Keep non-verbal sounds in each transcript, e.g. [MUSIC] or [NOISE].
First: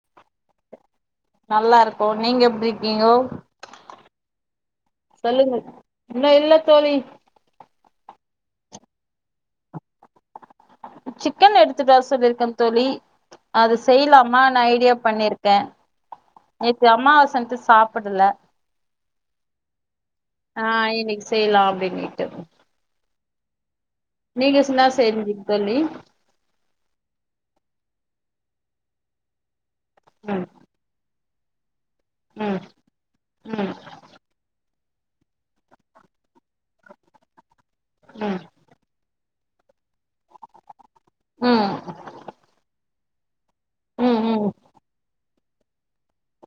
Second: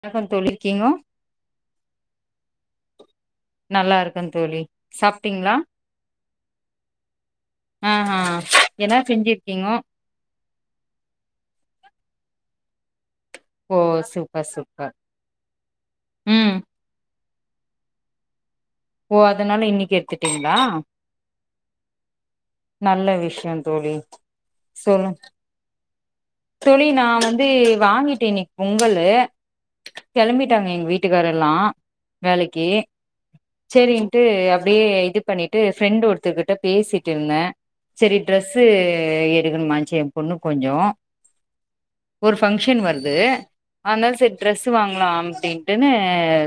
வணக்கம் தோழி இருகிங்கோ நல்லா இருக்கோ நீங்க எப்டி இருக்கீங்கோ நல்லா இருக்கே தோழி சாப்ட்டீங்களா சொல்லுங்க இன்னு இல்ல தோழி ஆஹா என்னா செஞ்சிருக்கீங்கோ சிக்கன் எடுத்துட்டு வர சொல்லிருக்கே தோழி அது ஓ செய்யலாமா சூப்பர் நா சூப்பர் ஐடியா பண்ணிருக்கே ம் எ இது அமாவாசண்டு சாப்படல ஓ அதனால இன்னைக்கு எடுத்துட்டீங்களா ஆ இன்னைக்கு செய்யலா அப்டின்னிட்டு நல்ல விஷயந் தோழி நீங்க சொன்னா சொல்லு சேரிங்க தோழி தோழி நா வந்து வாங்கிட்டேனே பொங்கலு ம் கெளம்பிட்டாங்க எங்க வீட் ட்டிக்காரல்லா ம் வேலைக்கி ம் சேரின்ட்டு அப்டியே இது பண்ணிட்டு ஃப்ரெண்ட் ஒருத்துக்கிட்ட பேசிட்டு இருந்தே சேரி ம் ட்ரெஸ் இது எடுக்கணுமா சேம் பொண்ணு கொஞ்சோ ம் ஒரு பங்க்ஷன் வருது ஆனா ம் சே ம் டிரெஸ் வாங்கலா அப்டின்னுட்டுனு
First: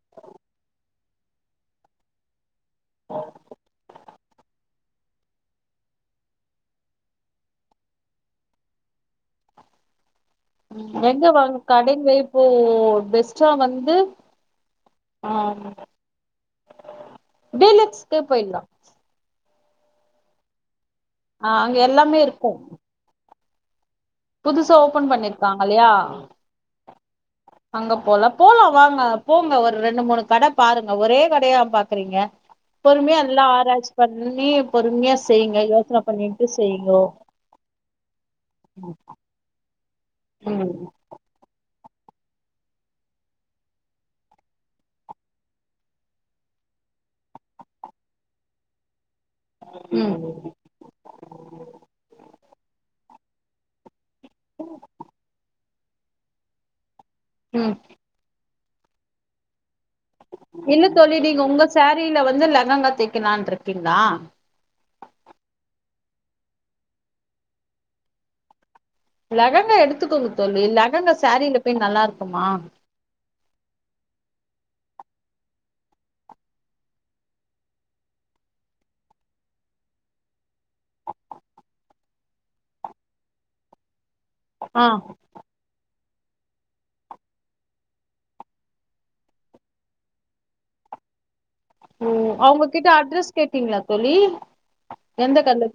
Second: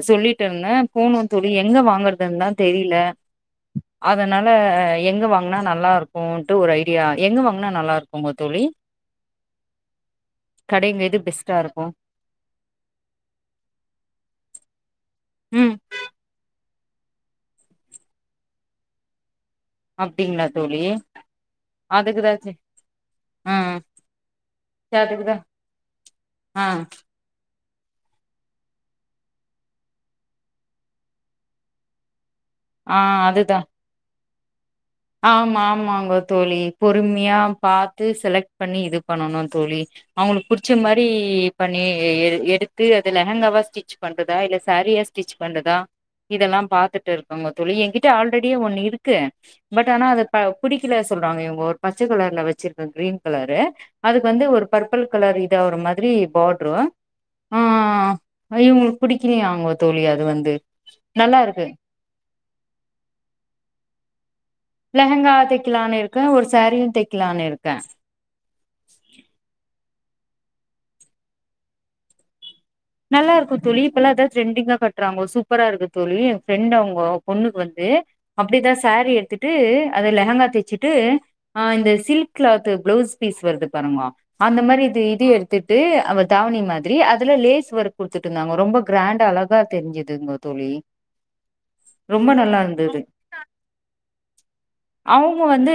சொல்லிட்டு இருந்தே போனு தோழி எ எங்க வாங்குறதுன் தா தெரில அதனால எங்க வாங் ன்னா நல்லா இருக்குட்டு ஒரு ஐடியா எங்க வாங்கனா நல்லா இருக்குங்க தோழி கடைங்க எது எங்க வாங்க பெஸ்ட்டா இருக்கு கடைலையே ஓ பெஸ்டா வந்து ஆ ம் டீலக்ஸ்கே போயிலா அப்டிங்களா தோழி ஆ அங்க எல்லாமே அதுக்குதா இருக்கு சே ஆ ஆ புதுசா ஓபன் பண்ணிருக்காங்க இல்லையா ஆ அங்க போலம் போலா வாங்க போங்க ஒரு ரெண்டு மூணு கடை பாருங்க ஒரே கடையா பாக்குறீங்க ஆ பொறுமையா எல்லா அதுதா ஆராய்ச்சி பண்ணி பொறுமையா செய்யுங்க ஆமா யோசன ஆமாங்க பண்ணிட்டு தோழி செய்யுங்கோ பொறுமையா பாத்து செலக்ட் பண்ணி இது பண்ணனு தோழி அவுங்களுக்கு புடிச்ச ம் மாரி எப்டி பண்ணி எடுத்து அத லெஹங்காவா ஸ்டிச் பண்றதா இல்ல சேரியா ஸ்டிச் பண்றதா இதெல்லா பாத்துட்டு இருக்கங்க தோழி என்கிட்ட ஆல்ரெடியே ஒண்ணு இருக்கு பட் ஆனா அத ப ம் புடிக்கல சொல்றாங்க இவங்க ஒரு பச்சை கலர்ல வச்சிருக்க கிரீன் கலரு அது வந்து ஒரு பர்பிள் கலர் இதா ஒரு மாதிரி பாட்ரூ ம் அது இவுங்களுக்கு பிடிக்கலையாங்க தோழி அது வந்து நல்லா இருக்கு சீல வந்து லகங்கா தைக்கலான் இருக்கீங்களா லெஹங்கா வா தைக்கலானு இருக்கே ஒரு சாரீயு தைக்கலான்னு இருக்கே லெஹங்கா எடுத்துக்கோங்க தோழி லெஹங்கா சாரில போய் நல்லா இருக்குமா நல்லா இருக்கு தோழி இப்பெல்லா அத ட்ரெண்டிங்கா கட்டுறாங்கோ சூப்பரா இருக்கு தோழி என் ஃப்ரெண்ட் அவுங்கோ பொண்ணுக்கு வந்து அப்டிதா சாரி எடுத்துட்டு அதை லெஹங்கா தச்சுட்டு ஆ இந்த சில்க் கிளாத் பிளவுஸ் பீஸ் வருது பாருங்கோ அந்த மாதிரி ஆ இது இதையு எடுத்துட்டு அவ தாவணி மாதிரி அதுல லேசு ஒர்க் குடுத்துட்டு இருந்தாங்க ரொம்ப கிராண்டா அழகா தெரிஞ்சதுங்க தோழி ஓ ரொம்ப நல்லா அவங்ககிட்ட இருந்தது அட்ரஸ் கேட்டீங்களா தோழி எந்த அவுங்க கட்ல வந்து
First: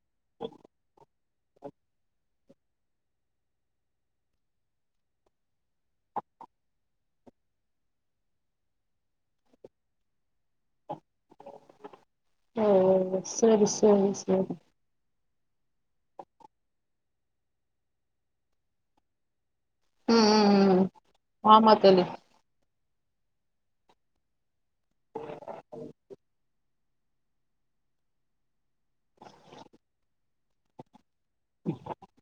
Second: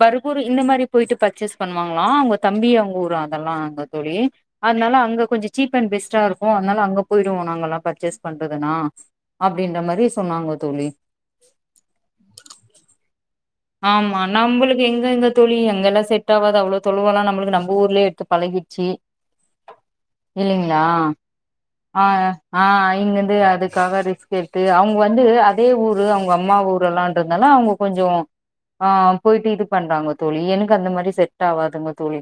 பருப் ஊர் இந்த மாரி போயிட்டு பர்ச்சேஸ் பண்ணுவாங்களா அவுங்க தம்பி அவுங்க ஊர் ஆ அதெல்லா அங்க தோழி அதுனால அங்க கொஞ்ச சீப் அண்ட் பெஸ் எச்சா இருக்கு அதனால அங்க போயிருவோ நாங்க எல்லா பர்ச்சேஸ் பண்றதுனா அப்படின்ற மாதிரி சொன்னாங்க தோழி ஓ ஓ ஓ சரி சரி ஆமா சரி நம்மளுக் எங்க எங்க தோழி அங்கெல்லா செட் ஆவாது அவ்ளோ தொலுவ எல்லா நம்மளுக்கு நம் ஊர்லேய எடுத்து பழகிருச்சு ம் ம் இல்லிங்களா ம் ஆமா தோழி ஆ ஆ இங்கிருந்து அதுக்காக கேட்டு அவுங்க வந்து அதே ஊரு அவுங்க அம்மா ஊருல்லான்றதுனால அவுங்க கொஞ்ச ஆ போயிட்டு இது பண்றாங்க தோழி எனக்கு அந்த மாரி செட் டாவா துங்க தோழி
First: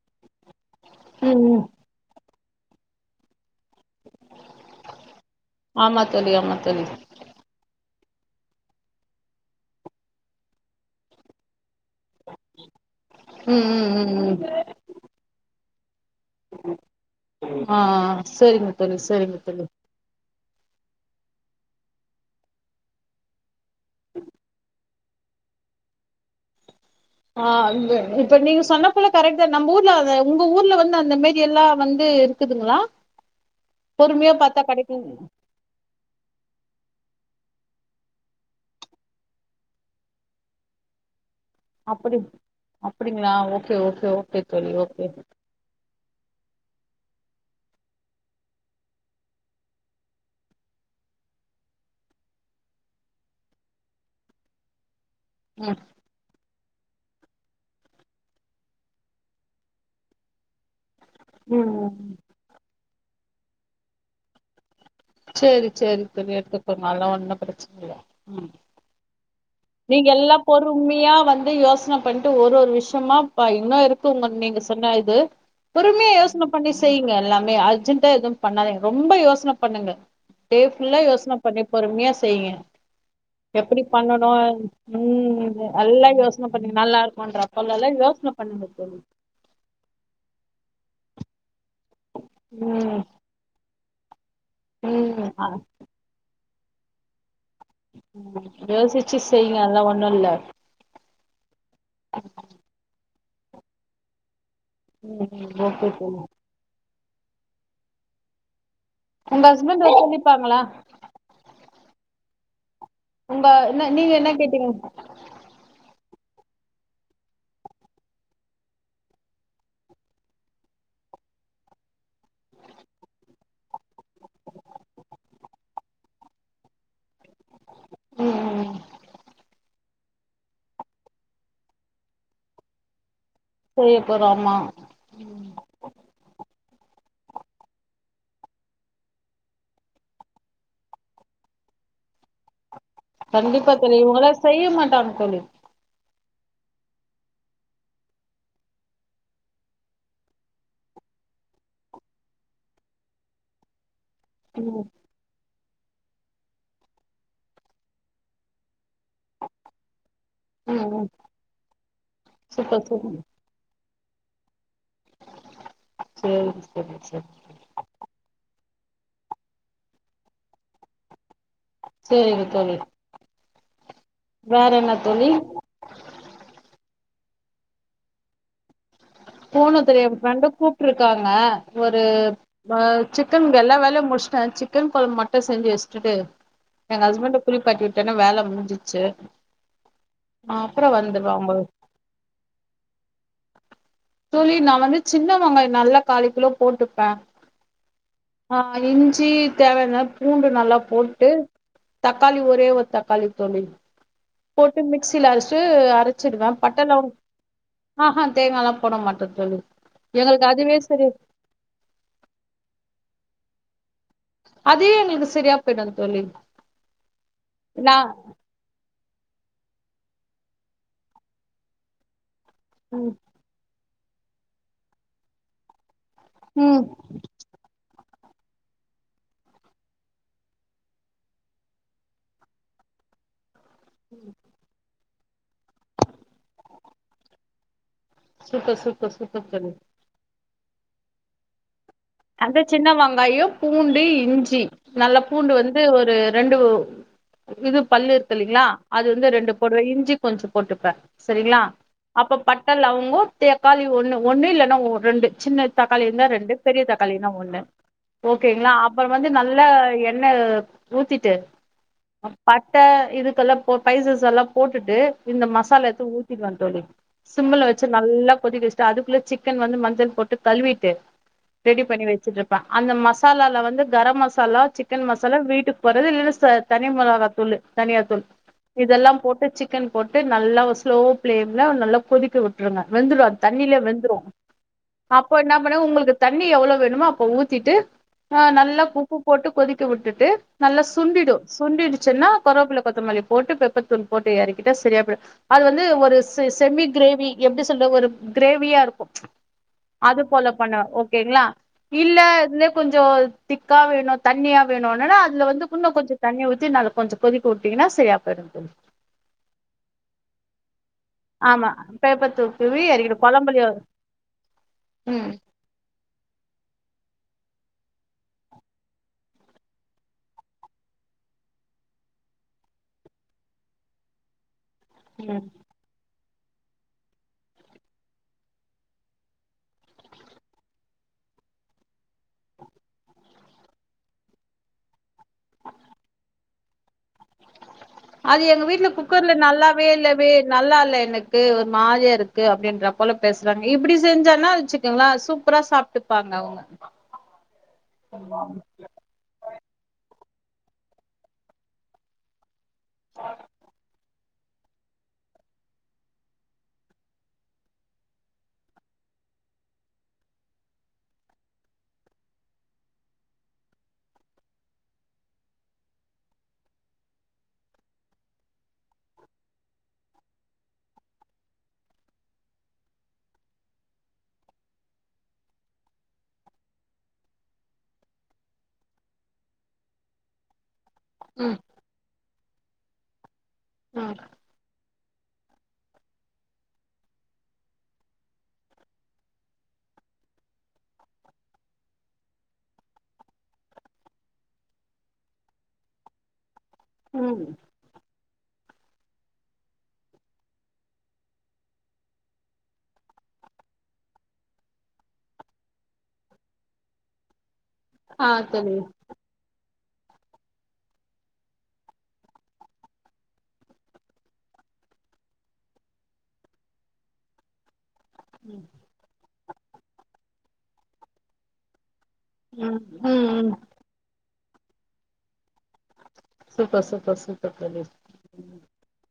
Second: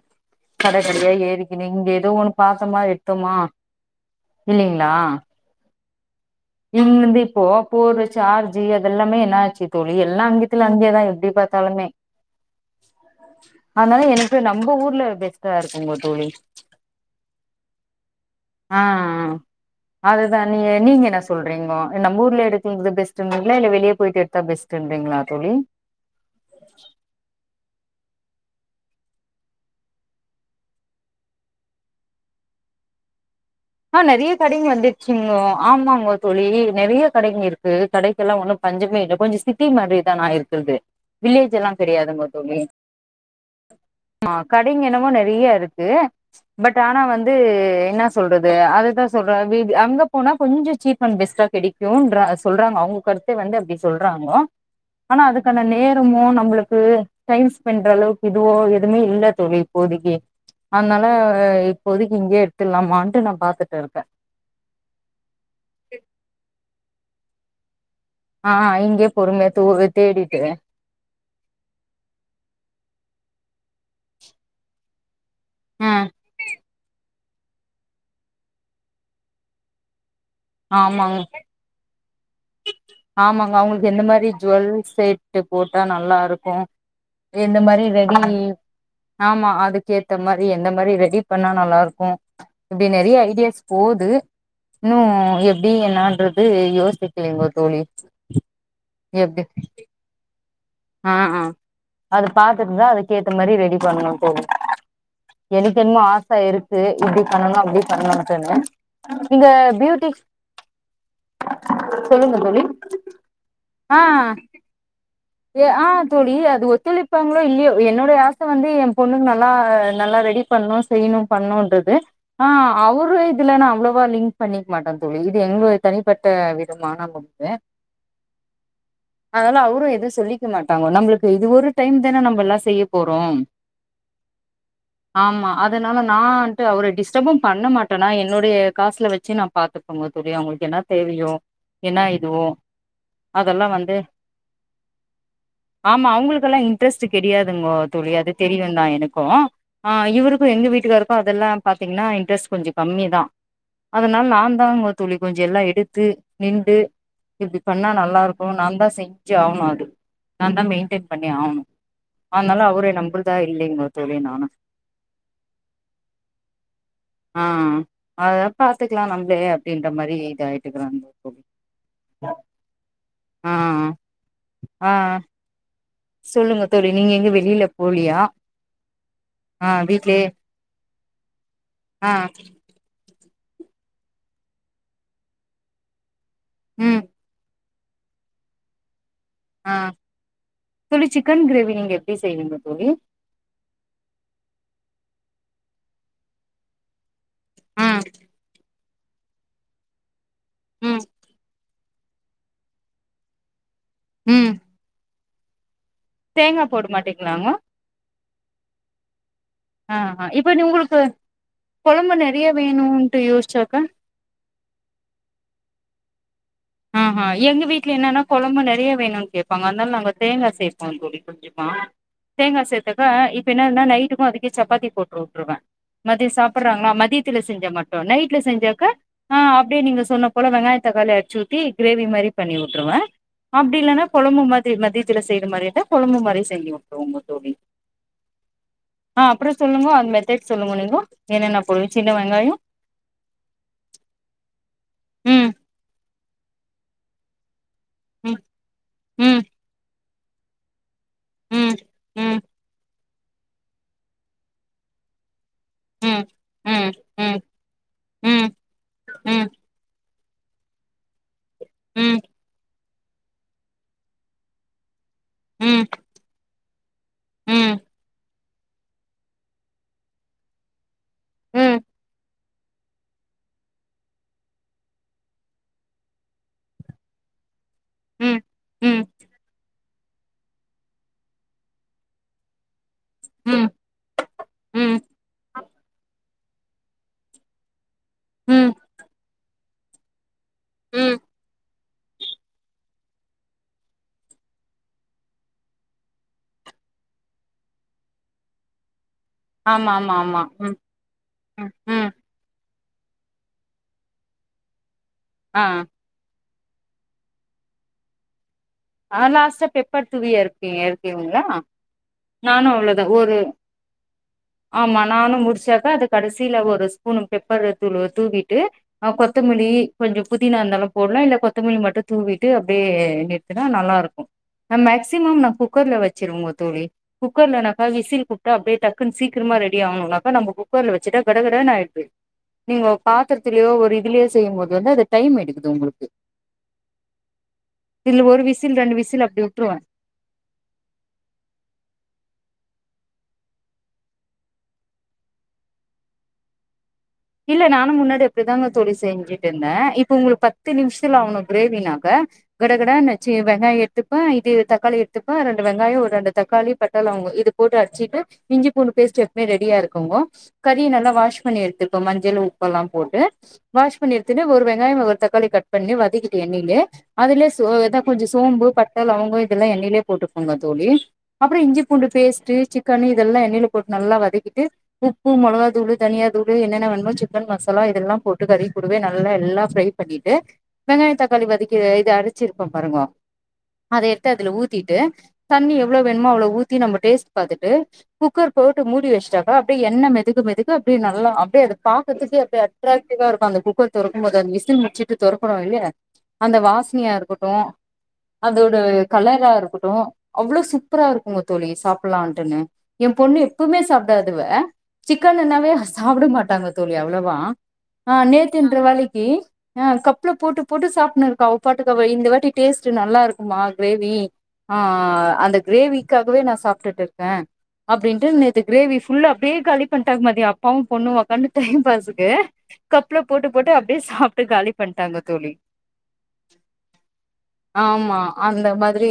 கடைக்கடையா ம் ம் ஏரிக்கினு இங்க ஏதோ ஒண்ணு பாத்தமா எடுத் தோமா இல்லிங்களா ஆமா தோழி ஆமா தோழி இவுங்க வந்து இப்போ போடுர சார்ஜி அதெல்லாமே என்னாச்சு தோழி எல்லா அங்கேத்துல அங்கேயே தா எப்டி பாத்தாலுமே ம் ம் அதுனால ம் எனக்கு நம்ப ஊர்ல பெஸ்ட்டா இருக்குங்கோ தோழி ஆ ஆ செரிங்க ஆ தோழி ஆ செரிங்க தோழி அதுதா நீங்க நீங்க என்ன சொல்றீங்கோ நம் ஊர்லே எடுக்குங்றது பெஸ்ட்டுங்றீங்களா இல்ல வெளிய போய்ட்டு எட்த்தா பெஸ்ட்டுங் றீங்களா தோழி ஆ இங்க இப்ப நீங்க சொன்ன போல கரெக்ட் தா நம்ப ஊர்ல அத உங்க ஊர்ல வந்து அந்த மேரி எல்லா வந்து க்குதுங்களா ஆ நெறைய கடைங்க வந்துர்ச்சிங்கோ ஆமாங்கோ தோழி நெறைய கடைங்க இருக்கு கடைக்கெல்லா ஒன்னு பஞ்சமே இல்ல கொஞ்சோ சிட்டி மாதிரி தா நா இருக்கற்து வில்லேஜெல்லா அப்படி கெடையாதுங்கோ தோழி அப்படிங்களா ஓகே ஓகே மா ஓகே தோழி கடைங்க ஓகே என்னமோ நெறியா இருக்கு பட் ஆனா வந்து என்னா சொல்ற து அதுதா சொல்றாங் வீத் அங்க போனா கொஞ்ச சீப் அண் பெஸ்ட்டா கெடைக்குன்ற அ சொல்றாங்க அவுங்க கருத் து வந்து அப்டி சொல்றாங்கோ ஆனா அதுக்கான ம் நே ரமோ நம்பளுக்கு டைம் ஸ்பெண்றளவுக்கு இதுவோ எதுமே இல்ல தோழி இப்போதிக்கி அன்னால ம் ம் இப்போதிக்கு இங்யே எட்த்துர்லாமான்ட்டு நா பாத்துட்டுருக்கே சேரி சேரி தோழி எடுத்துக்கோங்க அதல்லா ஒன்னு பிரச்சன இல்ல ஆ இங்யே பொறுமையா தூர் நீங் எல்லா பொறு மையா வந்து யோஸ்ன பண்ட்டு ஒரு ஒரு விஷ்யமா பா இன்னு இருக்கு உங்க நீங்க சொன்ன இது ஆ பொறுமையா யோஸ்ன பண்ணி செய்ங்க எல்லாமே அர்ஜென்ட்டா எது பண்ணாதிங் ரொம்ப யோஸ்ன பண்ணுங்க டே ஃபுல்லா ஆமாங்க யோஸ்ன பண்ணி பொறுமையா செய்ங்க ஆமாங்க எப்பிடி அவங்களுக்கு எந்த பண்ணனு மாரி ம் ஜுவல் செட்டு ம் போட்டா எல்லா நல்லா யோஸ்ன இருக்கு பண்ணு நல்லாருக்குன்ற எந்த அப்போ மாரி நல்லா ரெடி யோசன பண்ணுங்க தோழி ஆமா அதுக்கேத்த மாரி எந்த மாரி ரெடி பண்ணா நல்லாருக்கு இப்டி ம் நெறியா ஐடியாஸ் போது இன்னு ம் அ எப்டி என்னான்றது யோசிக்கலீங்கோ தோழி ம் யோசிச்சி எப்டி செய்ங்க அல்லா ஒண்ணுல்ல ஆ அ அத பாத்துட்டுதா அதுக்கேத்த மாரி ரெடி பண்ணு தோழி ம் ம் எனிக் ஓகே என்மோ தோழி ஆச இருக்கு இப்டி பண்ணனு அப்டி பண்ணனுன்ட்டுனு இங்க உங்க ஹஸ்பண்ட் ப்யூட்டிஸ் ஒத்துழைப்பாங்களா சொல்லுங்க தோழி உங்கா என்ன நீங்க என்ன கேட்டீங்க எ ஆ தோழி அது ஒத்துழைப்பாங்ளோ இல்லியோ என்னோடைய ஆச வந்து எம்பொண்ணுங்கல்லா நல்லா ரெடி பண்ணு செய்யணு பண்ணுன்றது ஆ அவுரு இதுல நா அவ்ளவா லிங்க் பண்ணிக் மாட்ட தோழி இது எங்களோடைய தனிப்பட்ட விதமான [UNINTELLIGIBLE] ம் ம் அத்னால அவுரு எது சொல்லிக்க மாட்டாங்கோ நம்ளுக்கு இது ஒரு டைம் தான நம்பல்லா செய்யப் போறோம் செய்ய போறோ ஆமா ஆமா அதனால நா வந்ட்டு அவுர டிஸ்டப்பு பண்ண மாட்ட நா என்னுடைய காஸ்ல வெச்சு நா பாத்துக் குவே தோழி அவுங்களுக் என்னா தேவையோ என்னா இதுவோ அதெல்லா கண்டிப்பா வந்து தோழி இவுங்கல்லா செய்ய மாட்டாங் தோழி ஆமா அவுங்குளுக்கெல்லா இன்ட்ரஸ்ட்டு கெடியாதுங்கோ தோழி அது தெரியுந்தா எனக்கு ஆ இவுருக்கு எங்க வீட்டுக்காருக்கு அதெல்லா பாத்தீங்ன்னா இன்ட்ரஸ்ட் கொஞ்சோ கம்மிதா அதனால் ம் நாந்தாங்கோ தோழி கொஞ்ச எல்லா எடுத்து நின்டு இப்டி பண்ணா நல்லாருக்கு நாந்தா செஞ்சு ஆவ்ணு அத் நாந்தா ம் ம் மெய்ன்டென் பண்ணி ஆவ்ணு அன்னால சூப்பர் அவுர சூப்பர் நம்புல்தா இல்லீங்கோ தோழி நானு சேரி சேரி சேரி ஆ அதெலா பாத்துக்கலா நம்ப்ளே அப்டின்ற மாரி இதாயிட்டுக்கறங் தோழி சேரி தோழி ஆ வேற ஆ என்ன தோழி சொல்லுங்க தோழி நீங்க எங்க வெளில போலியா ஆ போனு தோழி எ வீட்லயே ஃப்ரெண்டு கூப்ட்ருக்காங்க ஒரு ஆ அ சிக்கன் எல்லா வேலயு முஷ்ட்ட சிக்கன் கொழம்பு மட்டு செஞ்சு வச்டுடு எங்க ம் ஹஸ்பண்ட குளிப்பாட்டி விட்டன்னா வேல முடிஞ்சிச்சு ஆ அப்றோ தோழி சிக்கன் வந்துருவாங்க கிரேவி நீங்க எப்டி செய்வீங்க தோழி தோழி நா வந்து சின்னவங்காயோ நல்லா காலுக்கிலோ போட்டுப்ப ம் அ இஞ்சி தேவனா பூண்டு நல்லா போட்டு தக்காளி ஒரே ஒரு தக்காளி தோழி போட்டு மிக்சில அரச்ட்டு அரச் சிருவ தேங்கா பட்ட போட லவங் மாட்டீங்களாங்க அஹா தேங்காலா போட மாட்ட தோழி அ அ எங்களுக்கு இப்ப நீ அதுவே உங்களுக்கு சரி கொழம்பு நெறையா வேணுன்ட்டு யோசிச்சாக்கா அதே எங்களுக்கு சரியா போய்டு தோழி ம்ஹூ எங்க வீட்ல நா என்னனா கொழம்பு நெறைய வேணுனு கேப்பாங்க அதனால நாங்க தேங்கா சேப்போ தோழி கொஞ்சமா தேங்கா சேத்தக்க ம் இப்ப என்னன்னா நைட்டுக்கு அதுக்கே சப்பாத்தி போட்டு உட்ருவ மதிய ம் சாப்பட்றாங்களா மதியத்துல செஞ்ச மட் நைட்ல செஞ்சாக்கா ஆ அப்டே நீங்க சொன்ன போல வெங்காய தக்காளி அட்ச்சு ஊத் தி கிரேவி மாரி பண்ணி உட்ருவ அப்டி இல்லனா கொழம்பு மாதி மதியத்துல செய்ற மாரி இந்தா கொழம்பு மாரி செய்விங்கோ ரொம்ப தோழி சூப்பர் சூப்பர் ஆஹ் சூப்பர் அப்றோ தோழி சொல்லுங்க அது தேட் சொல்லுங்க நீங்கோ என்னென்ன போடுவீ சின்ன வெங்காயோ அந்த சின்ன வங்காயோ பூண்டு இஞ்சி நல்ல ம் பூண்டு வந்து ஒரு ரெண்டு இது பல்லு ம் இருக்குல்லிங்களா அது வந்து ம் ரெண்டு போடுவ இஞ்சி கொஞ்ச போட்டுப்ப சரிங்களா ம் அப்ப ம் பட்ட லவங்கோ தேக்காளி ஒண்ணு ஒண்ணு இல்லன்னா ரெண்டு சின்ன தக்காளின்னா ம் ரெண்டு பெரிய ம் தக்காளின்னா ம் ஒன்னு ம் ஓகேங்களா அப்பறோ வந்து ம் நல்லா எண்ணல் ஊத்திட்டு ம் பட் ட இதுக்கெல்லா போ பைசஸ் எல்லா போட்டுட்டு இந்த ம் மசாலா எத்து ஊத்திடுவ தோழி ம் சிம்முல ம் வச்சு நல்லா கொதிக்க ச்ச அதுக்குள்ள சிக்கன் வந்து மஞ்சள் போட்டு கழுவிட்டு ரெடி பண்ணி வச்சிட்ருப் ப அந்த மசாலால வந்து கரம் மசாலா சிக்கன் மசாலா வீட்டுக்கு போறது இல்ல ச தனி மொளகாத்தூளு தனியாத்தூள் ம் ம் இதெல்லா போட்டு சிக்கன் போட்டு நல்லா ஸ்லோ ஃப்ளேம்ல நல்லா கொதிக்க விட்டுருங்க வெந்துரு அது ம் தண்ணில வெந்துரு ம் ம் அப்போ என்ன பண்ணுங்க உங்களுக்கு தண்ணி எவ்ளோ வேணுமோ அப்ப ஊத்திட்டு ஆ நல்லா உப்பு போட்டு கொதிக்க விட்டுட்டு நல்லா ம் சுண்டிடூ சுண்டிடுச்சுன்னா கருவேப்பல கொத்தமல்லிய போட்டு பெப்பர் தூளு போட்டு எறக்கிட்டா சரியா போய்ரு அது வந்து ஒரு செ செமி கிரேவி எப்டி சொல்ல ஒரு கிரேவியா இருக்கூ ஆமா ஆமா அது ஆமா போல ம் பண்ணுவ ஓ ங்லா ம் ம் இல்ல இதுலே கொஞ்சோ திக்கா வேணு தண்ணியா வேணுன்னனா அதுல ஆ வந்து குன்ன கொஞ்சோ தண்ணி ஊத்தி நல்ல கொஞ்சோ கொதிக்க உட்டிங்கன்னா சரியா போய்ரு தோழி ஆ லாஸ்ட்டா பெப்பர் தூவி எறக் எறக்குவீங்களா ஆமா பேப்பர் தூள் நானு தூவி அவ்ளோதா எறக்கிடு ஒரு கொழம்புலயு ஆமா ம் நானு முடிச்சாக்கா அது கடசீல ஒரு ஸ்பூனு பெப்பரு தூளு தூவிட்டு அ கொத்தமல்லி கொஞ்சோ புதினா இருந்தாலு போட்லா இல்ல கொத்தமல்லி மட்டு தூவிட்டு அப்டே நிற்த் இதா நல்லாருக்கு நா ம் மேக்சிமம் நா குக்கர்ல வச்சுருவங்க தோழி குக்கர்லனாக்கா விசில் குட்டா அப்பிடியே டக்குனு சீக்கிரமா ரெடி ஆகணும்னாக்கா நம்ம குக்கர்ல வச்சிட்டா கடகடனு ஆயிடுது நீங்கோ பாத்துரத்துலயோ ஒரு இதுலயோ செய்யும் போது வந்து அது டைம் எடுக்குது உங்களுக்கு இதுல ஒரு அது எங்க விசில் வீட்டுல ரெண்டு விசில் குக்கர்ல அப்டி விட்டுருவ நல்லாவே இல்ல வே நல்லா இல்ல எனக்கு ஒரு மாரியா இருக்கு அப்பிடின்றா போல பேசுறாங்க இப்பிடி செஞ்சன்னா வச்சுக்கோங்க சூப்பரா சாப் டுப்பாங்க அவுங் இல்ல நானும் முன்னாடி அப்பிடிதாங்க தோழி செஞ்சேன் இருந்தேன் இப்ப உங்களுக்கு பத்து நிம்ஷுத்ல அவனுக்கு கிரேவினாக்க கடகடன்னு வச்சி வெங்காயம் எத்துப்பேன் இது தக்காளி எடுத்துப்பேன் ரெண்டு வெங்காயம் ஒரு ரெண்டு தக்காளி பட்ட லவங்கோம் இது போட்டு அடிச்சிட்டு இஞ்சி பூண்டு பேஸ்ட் எப்பவுமே ரெடியா இருக்குங்கோ கறிய நல்லா வாஷ் பண்ணி எடுத்து க்கோங்க மஞ்சளு உப்பெல்லாம் போட்டு வாஷ் பண்ணி எடுத்துன்டு ஒரு வெங்காயம் ஒரு தக்காளி கட் பண்ணி வதக்கிட்டு எண்ணையிலே அதுலயே சோ எதா கொஞ்சோம் சோம்பு பட்ட லவங்கம் இதெல்லாம் எண்ணையிலே போட்டுக்கோங்க தோழி அப்புறம் இஞ்சி பூண்டு பேஸ்ட்டு சிக்கனு இதெல்லாம் எண்ணெய்யில போட்டு நல்லா வதக்கிட்டு உப்பு மொளகாதூளு தனியாதூள் வந்து என்னென்ன வேணுமோ சிக்கன் மசாலா இதெல்லாம் போட்டு கறி கூடவ நல்லா எல்லா ஃப்ரை பண்ணிட்டு வெங்காய தக்காளி ம் வதக்கி இது அரச்சுருப்போ பாருங்கோ அத ம் எடுத்து அதுல ஊத் திட்டு தண்ணி எவ்ளோ வேணுமோ அவ்ளோ ஊத்தி நம்ம டேஸ்ட் பாத்துட்டு குக்கர் போட்டு மூடி வச்சட்டாக்க அப்டியே எண்ணெ மெதக்க மெதக்க அப்டியே நல்லா அப்டியே அத பாக்றதுக்கெ அப்டியே அட்ர்ராடிவா இருக்கும் அந்த குக்கர் தொறக்கும்போது அந்த விசில் முடிச்சுட்டு தொறக்றொ இல்லைய அந்த வாஸ்னயா ம் இருக்கட்டு அதோட கலரா இருக்கட்டு அவ்ளோ சூப்பரா இருக்குங்க தோழி சாப்ட்லான்ட்டுன்னு என் பொண்ணு எப்பவுமே சாப்பிடாதவ சிக்கன் ன்னாவே சாப்ட மா ட்டாங்க தோழி அவ்ளோவா ஆ நேத்துன்ற வேலிக்கி ஆ கப்ல போட்டு போட்டு சாப்ட்னு இருக்கா அவபாட்டுக்கு இந்த வாட்டி டேஸ்ட் நல்லா இருக்குமா கிரேவி ஆ ஆ அந்த கிரேவிக்காகவே நான் சாப்ட்டுட்டு இருப்பே அப்டின்ட்டு நேத்து கிரேவி ஃபுல்லா அப்டியே காலிபண்ணிட்டா மதியொ அப்பாவும் பொண்ணும் ஒக்காந்து டைம் பாஸ்க்கு ம் கப்ல ம் போட்டு ம் போட்டு அப்டியே சாப்பிட்டு காலி பண்ட்டாங்க தோழி சூப்பர் சூப்பர் சூப்பர் தோழி ஆமா அந்த மாதிரி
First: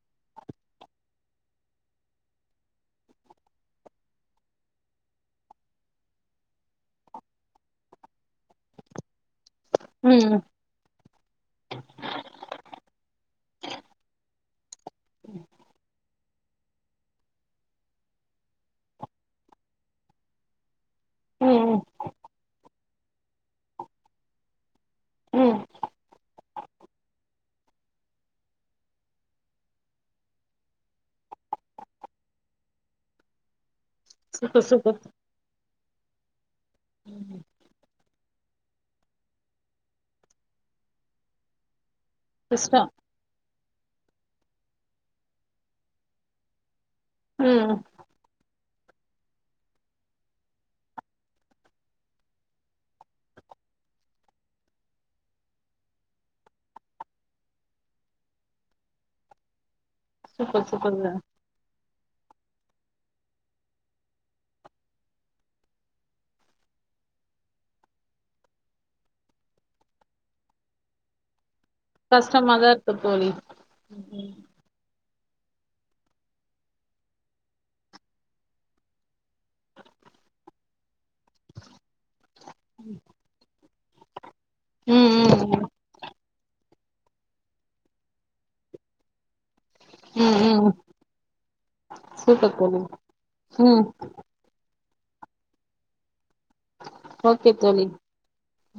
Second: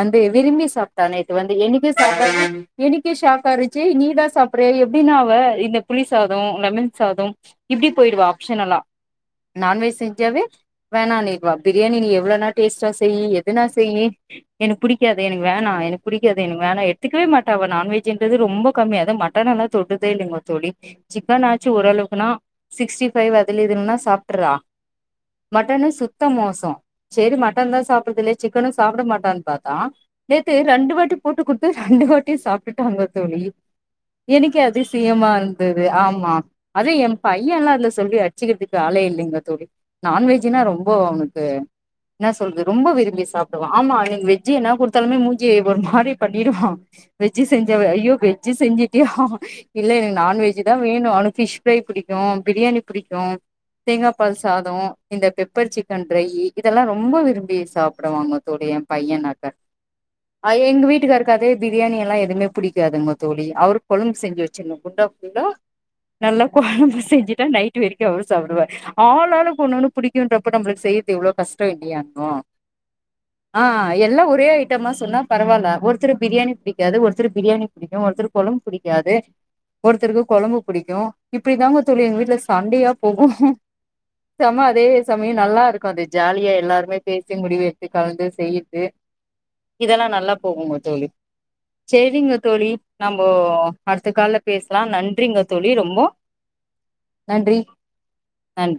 வந்து விரும்பி சாப்ட்டான் நேத்து வந்து என்னிக்கும் சாப்டாதவன் எனக்கே ஷாக்கா இருந்ச்சி நீ தா சாப்பிடுறியா எப்படின்னா அவ இந்த புலிசா தோம் லெமன் சாதோம் இப்பிடி போயிடுவா ஆப்ஷன்ல்லா நான்வெஜ் ம் செஞ்சாவே வேண்ணா நிப்பா பிரியாணி நீ எவ்வளோனா டேஸ்ட்டா செய்யி எதுனா செய்யி எனக்கு புடிக்காது எனக்கு வேணா எனக்கு புடிக்காது எனக்கு வேணா எடுத்துக்கவே மாட்டா அவ நான்வெஜ்ன்றது ரொம்ப கம்மியாதான் மட் ட்டன் ஒன்னு தொட்டதே இல்லைங்கோ தோழி சிக்கனாச்சு ம் ஓரளவுக்குன்னா சிக்ஸ்டி ஃபைவ் அதுல எதுலன்னா சாப்ட்டுறா ம் மட்டனு சுத்த மோசொ சேரி மட்டன் தான் சாப்டறதுல்லையே சிக்கனு சாப்ட மட்டான்னு பாத்தா நேத்து ரெண்டு வாட்டி போட்டு குடுத்து ரெண்டு வாட்டியு சாப்ட்டுட்டாங்க தோழி எனக்கெ சூப்பர் சூப்பர் அதிசயமா இருந்தது ஆமா அது ஏ பையன்ல்லா அதுல சா தோழி அட்ச்சிக்கிறதுக்கு ஆளே இல்லைங்க தோழி நான்வெஜ்ன்னா ரொம்ப அவனுக்கு என்ன சொல்து கஷ்டோ ரொம்ப விரும்பி சாப் டுவான் ஆமா நீங்க வெஜ்ஜி என்ன குடுத்தாலமே மூஞ்சி ஒரு மாரி பண்ணிறுவான வெஜ்ஜி ம் செஞ்சவெ ஐயோ வெஜ் வெஜ்ஜி செஞ்சிட்டியா இல்ல நான்வெஜ்ஜி தா வேணு அவனுக்கு ஃபிஷ் ஃபரை பிடிக்கு பிரியாணி பிடிக்கு தேங்காப் பால் சாதொ இந்த பெப்பர் சிக்கன் ட்ரையி இதெல்லா ரொம்ப விரும்பி சாப்பிடுவாங்க தோழி என் பைய நாட்ட அ சூப்பர் எங் சூப்பர் வீட்டுகாருக்கதே பிரியாணி எல்லா எதுமே புடிக்காதுங்க தோலி அவருக் கொழும்பு செஞ்சு வெச்சின்னு குண்டா ஃபுல்லா நல்லா கொழம்பு செஞ்சுட்டா நைட் வெரிக்கு அவுரு சாப்டுவார் ஆளாளுக் ஒன்னொன்னு புடிக்குன்றப்ப நம்பளுக்கு செய்யற்து எவ்ளோ கஸ் டோ இல்லியாங்கோ கஷ்டமாதா இருக்கு தோழி ஆ எல்லா ம் ஒரே ஐட்டமா சொன்னா பரவால்ல ஒருத்தருக் பிரியாணி புடிக்காது ஒருத்தருக் பிரியாணி புடிக்கு ஒருத்தருக் கொழம்ப் புடிக்காது ஒருத்தருக்கு கொழம்பு புடிக்கு இப்படி தாங்க தோழி எங்க வீட்ல சண்டையா போகு சம அதே ம் சமயு ம் நல்லா இருக்கு அது ஜாலியா எல்லாருமே பேசி முடிவெட்த்து கலந்து செய்யிற்த்து இதெல்லா நல்லா ம் ம் போகுங்க தோழி செரிங்க தோழி நம்போ ம் அடுத்த கால்ல பேசலா நன்றிங்க தோழி ரொம்போ ஓகே நன்றி தோழி நன்றி